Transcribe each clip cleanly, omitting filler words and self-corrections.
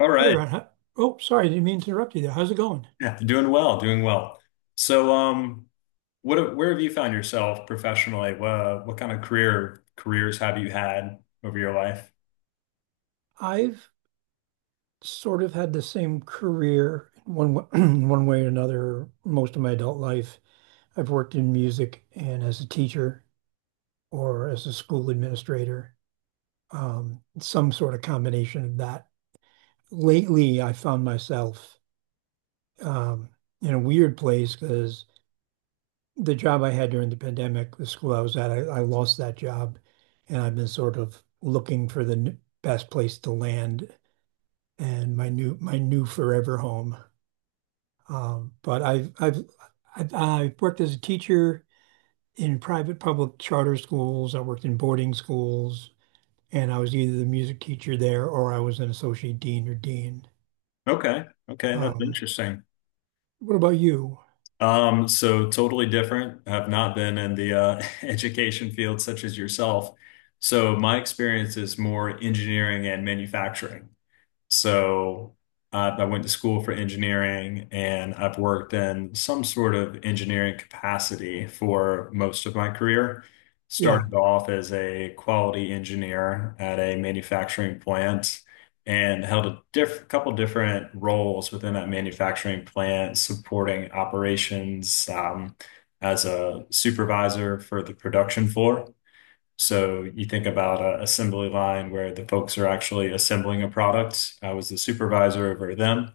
All Hey right. Ron, I didn't mean to interrupt you there. How's it going? Yeah, doing well, doing well. So, um, what where have you found yourself professionally? What kind of careers have you had over your life? I've sort of had the same career in one w- in one way or another most of my adult life. I've worked in music and as a teacher or as a school administrator, some sort of combination of that. Lately, I found myself um, in a weird place because the job I had during the pandemic, the school I was at, I lost that job, and I've been sort of looking for the best place to land and my new forever home. But I've worked as a teacher in private public charter schools. I worked in boarding schools, and I was either the music teacher there or I was an associate dean or dean. Okay, okay, that's Um, interesting. what about you? So totally different. Have not been in the education field such as yourself. So my experience is more engineering and manufacturing. So I went to school for engineering, and I've worked in some sort of engineering capacity for most of my career. Yeah, Started off as a quality engineer at a manufacturing plant and held a diff couple different roles within that manufacturing plant, supporting operations as a supervisor for the production floor. So you think about an assembly line where the folks are actually assembling a product. I was the supervisor over them,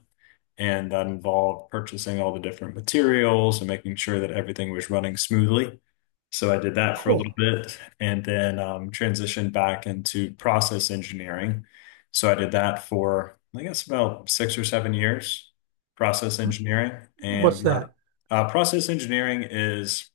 and that involved purchasing all the different materials and making sure that everything was running smoothly. So I did that for a cool. little bit, and then transitioned back into process engineering. So I did that for, I guess, about 6 or 7 years, process engineering. What's that? Process engineering is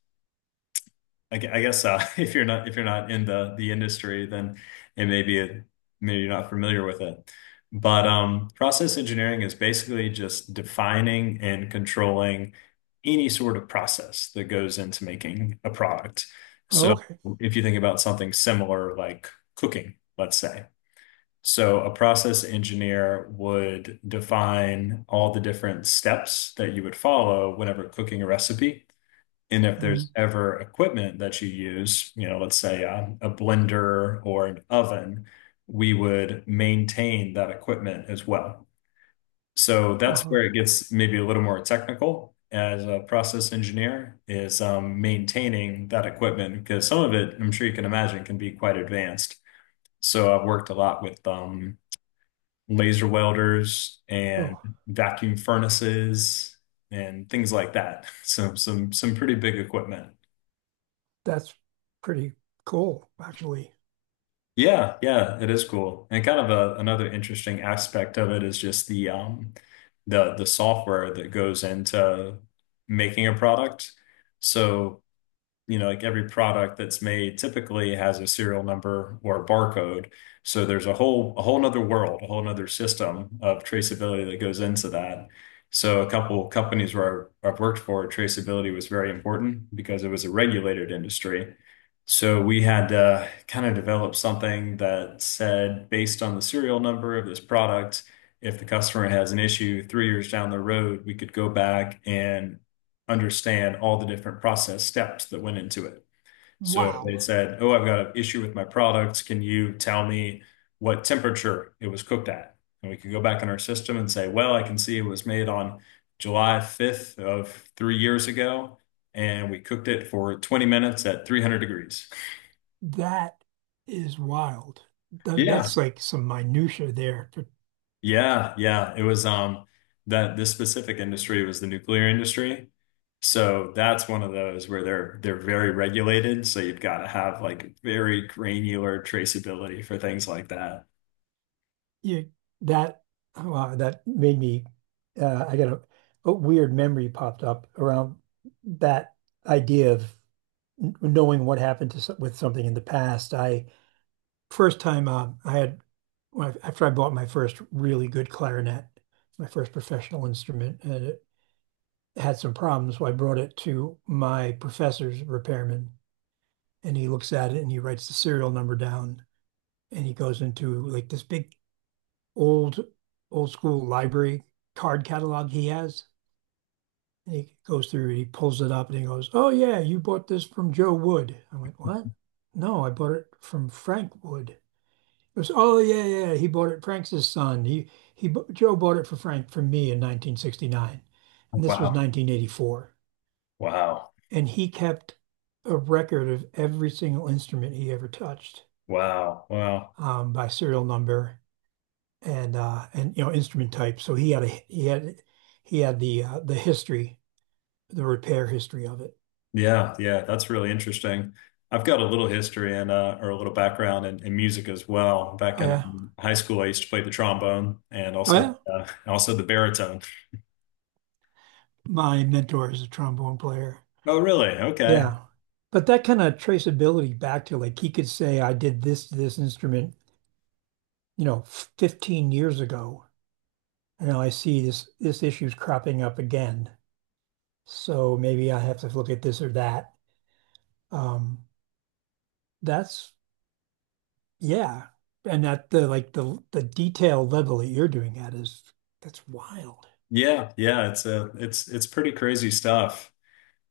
I guess, if you're not in the industry, then it may be a, maybe you're not familiar with it. But process engineering is basically just defining and controlling any sort of process that goes into making a product. Oh, So okay. if you think about something similar, like cooking, let's say. So a process engineer would define all the different steps that you would follow whenever cooking a recipe. And if Mm, there's ever equipment that you use, you know, let's say a blender or an oven, we would maintain that equipment as well. So oh, that's all where right. it gets maybe a little more technical as a process engineer, is maintaining that equipment because some of it, I'm sure you can imagine, can be quite advanced. So I've worked a lot with laser welders and Oh, vacuum furnaces and things like that. So some pretty big equipment. that's pretty cool, actually. Yeah, yeah, it is cool. And kind of a, another interesting aspect of it is just the software that goes into making a product. So you know, like every product that's made typically has a serial number or a barcode. So there's a whole nother world, a whole nother system of traceability that goes into that. So a couple companies where I've worked for, traceability was very important because it was a regulated industry. So we had to kind of develop something that said, based on the serial number of this product, if the customer has an issue 3 years down the road, we could go back and understand all the different process steps that went into it. So if they Wow, said, "Oh, I've got an issue with my product. Can you tell me what temperature it was cooked at?" And we could go back in our system and say, "Well, I can see it was made on July 5th of 3 years ago, and we cooked it for 20 minutes at 300 degrees." that is wild. Th- that's Yeah. like some minutia there for Yeah, yeah. It was that this specific industry was the nuclear industry. So that's one of those where they're very regulated, so you've got to have like very granular traceability for things like that. you. That wow, that made me I got a weird memory popped up around that idea of knowing what happened to with something in the past. I first time I had when I, after I bought my first really good clarinet, my first professional instrument, and it had some problems, so I brought it to my professor's repairman, and he looks at it and he writes the serial number down, and he goes into like this big old old school library card catalog he has. And he goes through and he pulls it up and he goes, "Oh yeah, you bought this from Joe Wood." I went, "What? No, I bought it from Frank Wood." He goes, "Oh yeah, yeah, he bought it. Frank's his son. He Joe bought it for Frank from me in 1969, and this was Wow. 1984." Wow. And he kept a record of every single instrument he ever touched, Wow. Wow. By serial number and you know, instrument type. So he had a he had the history, the repair history of it. Yeah, yeah, that's really interesting. I've got a little history and or a little background in music as well. Back Oh, in yeah. High school, I used to play the trombone and Oh, also yeah. Also the baritone. My mentor is a trombone player. Oh, really? Okay. Yeah. But that kind of traceability, back to like he could say I did this to this instrument, you know, 15 years ago. And now I see this issue's cropping up again. So maybe I have to look at this or that. Um that's Yeah. And at the like the detail level that you're doing at is, that's wild. Yeah, yeah, it's a it's pretty crazy stuff.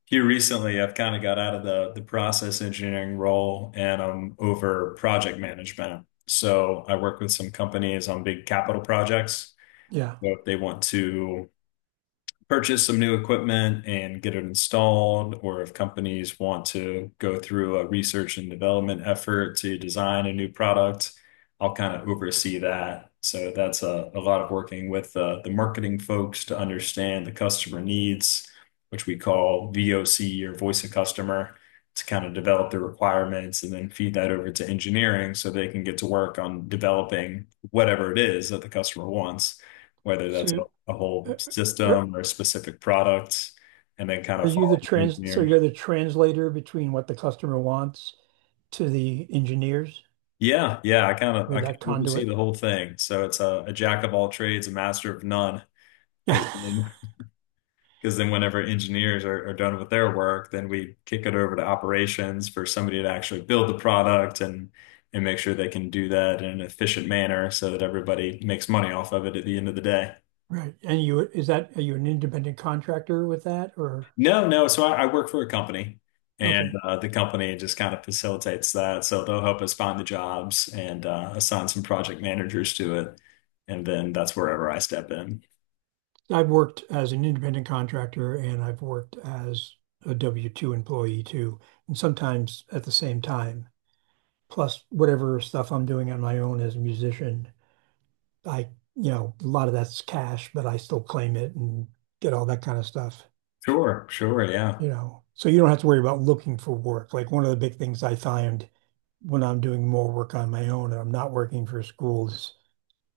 Here recently, I've kind of got out of the process engineering role, and I'm over project management. So I work with some companies on big capital projects. Yeah. So if they want to purchase some new equipment and get it installed, or if companies want to go through a research and development effort to design a new product, I'll kind of oversee that. So that's a lot of working with the marketing folks to understand the customer needs, which we call VOC, or voice of customer, to kind of develop the requirements and then feed that over to engineering so they can get to work on developing whatever it is that the customer wants, whether that's So a uh, whole uh, are system or a specific product, and then kind are of you the follow the trans so engineers. you're the translator between what the customer wants to the engineers? Yeah, yeah, You're I kind that of oversee the conduit. whole thing. So it's a jack of all trades, a master of none, because then because then whenever engineers are done with their work, then we kick it over to operations for somebody to actually build the product and make sure they can do that in an efficient manner so that everybody makes money off of it at the end of the day. Right. And you is that are you an independent contractor with that or No, no. So I work for a company, and okay. The company just kind of facilitates that. So they'll help us find the jobs and assign some project managers to it, and then that's wherever I step in. I've worked as an independent contractor and I've worked as a W-2 employee too, and sometimes at the same time. Plus whatever stuff I'm doing on my own as a musician. I, you know, a lot of that's cash, but I still claim it and get all that kind of stuff, Sure, sure, yeah, you know. So you don't have to worry about looking for work. Like one of the big things I find when I'm doing more work on my own and I'm not working for schools,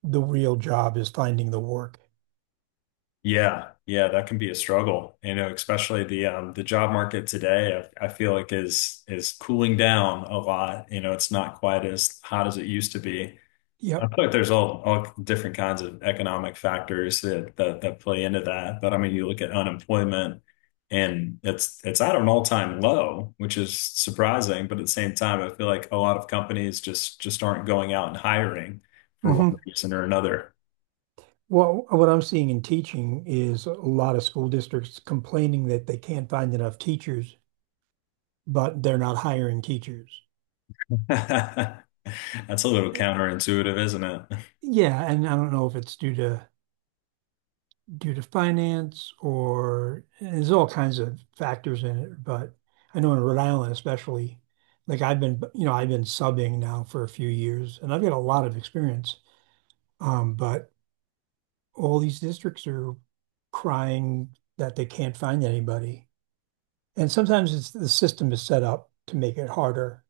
the real job is finding the work. yeah, yeah. That can be a struggle, you know, especially the job market today. I feel like is cooling down a lot. You know, it's not quite as hot as it used to be. I Yep. feel like there's all different kinds of economic factors that that play into that. But I mean, you look at unemployment, and it's at an all-time low, which is surprising. But at the same time, I feel like a lot of companies just aren't going out and hiring for one Hmm. reason or another. Well, what I'm seeing in teaching is a lot of school districts complaining that they can't find enough teachers, but they're not hiring teachers. That's a little counterintuitive, isn't it? Yeah, and I don't know if it's due to finance or, and there's all kinds of factors in it, but I know in Rhode Island especially, like I've been, you know, I've been subbing now for a few years and I've got a lot of experience. But all these districts are crying that they can't find anybody. And sometimes it's the system is set up to make it harder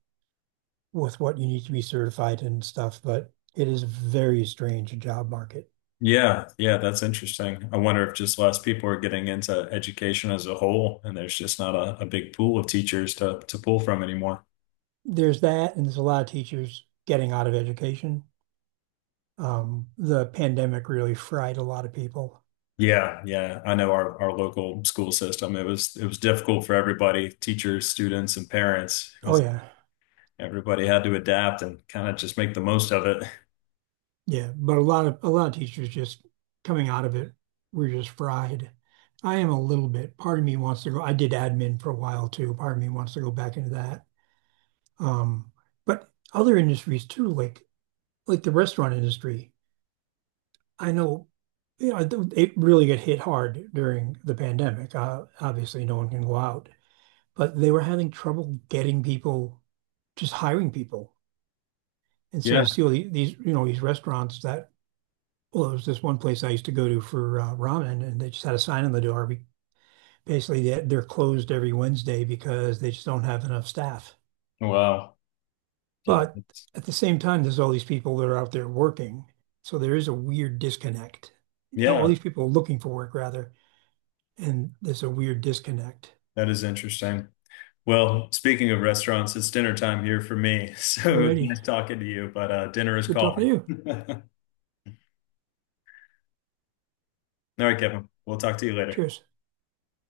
with what you need to be certified and stuff, but it is very strange job market. Yeah, yeah, that's interesting. I wonder if just less people are getting into education as a whole, and there's just not a, a big pool of teachers to pull from anymore. There's that, and there's a lot of teachers getting out of education. The pandemic really fried a lot of people. Yeah, yeah. I know our local school system. It was difficult for everybody, teachers, students, and parents. It Oh was yeah, everybody had to adapt and kind of just make the most of it. yeah. But a lot of teachers just coming out of it were just fried. I am a little bit. Part of me wants to go. I did admin for a while too. Part of me wants to go back into that. Um, but other industries too, like the restaurant industry. I know, you know, it really got hit hard during the pandemic. Obviously, no one can go out, but they were having trouble getting people, just hiring people. And so you Yeah. see all these, you know, these restaurants that, well, there was this one place I used to go to for ramen, and they just had a sign on the door. We, basically, they're closed every Wednesday because they just don't have enough staff. Wow. Yeah. But that's- at the same time, there's all these people that are out there working. So there is a weird disconnect. All Yeah, these people are looking for work, rather, and there's a weird disconnect. that is interesting. Well, speaking of restaurants, it's dinner time here for me. So it was Alrighty. nice talking to you, but dinner is Good talking calling. to you. All right, Kevin. We'll talk to you later. Cheers.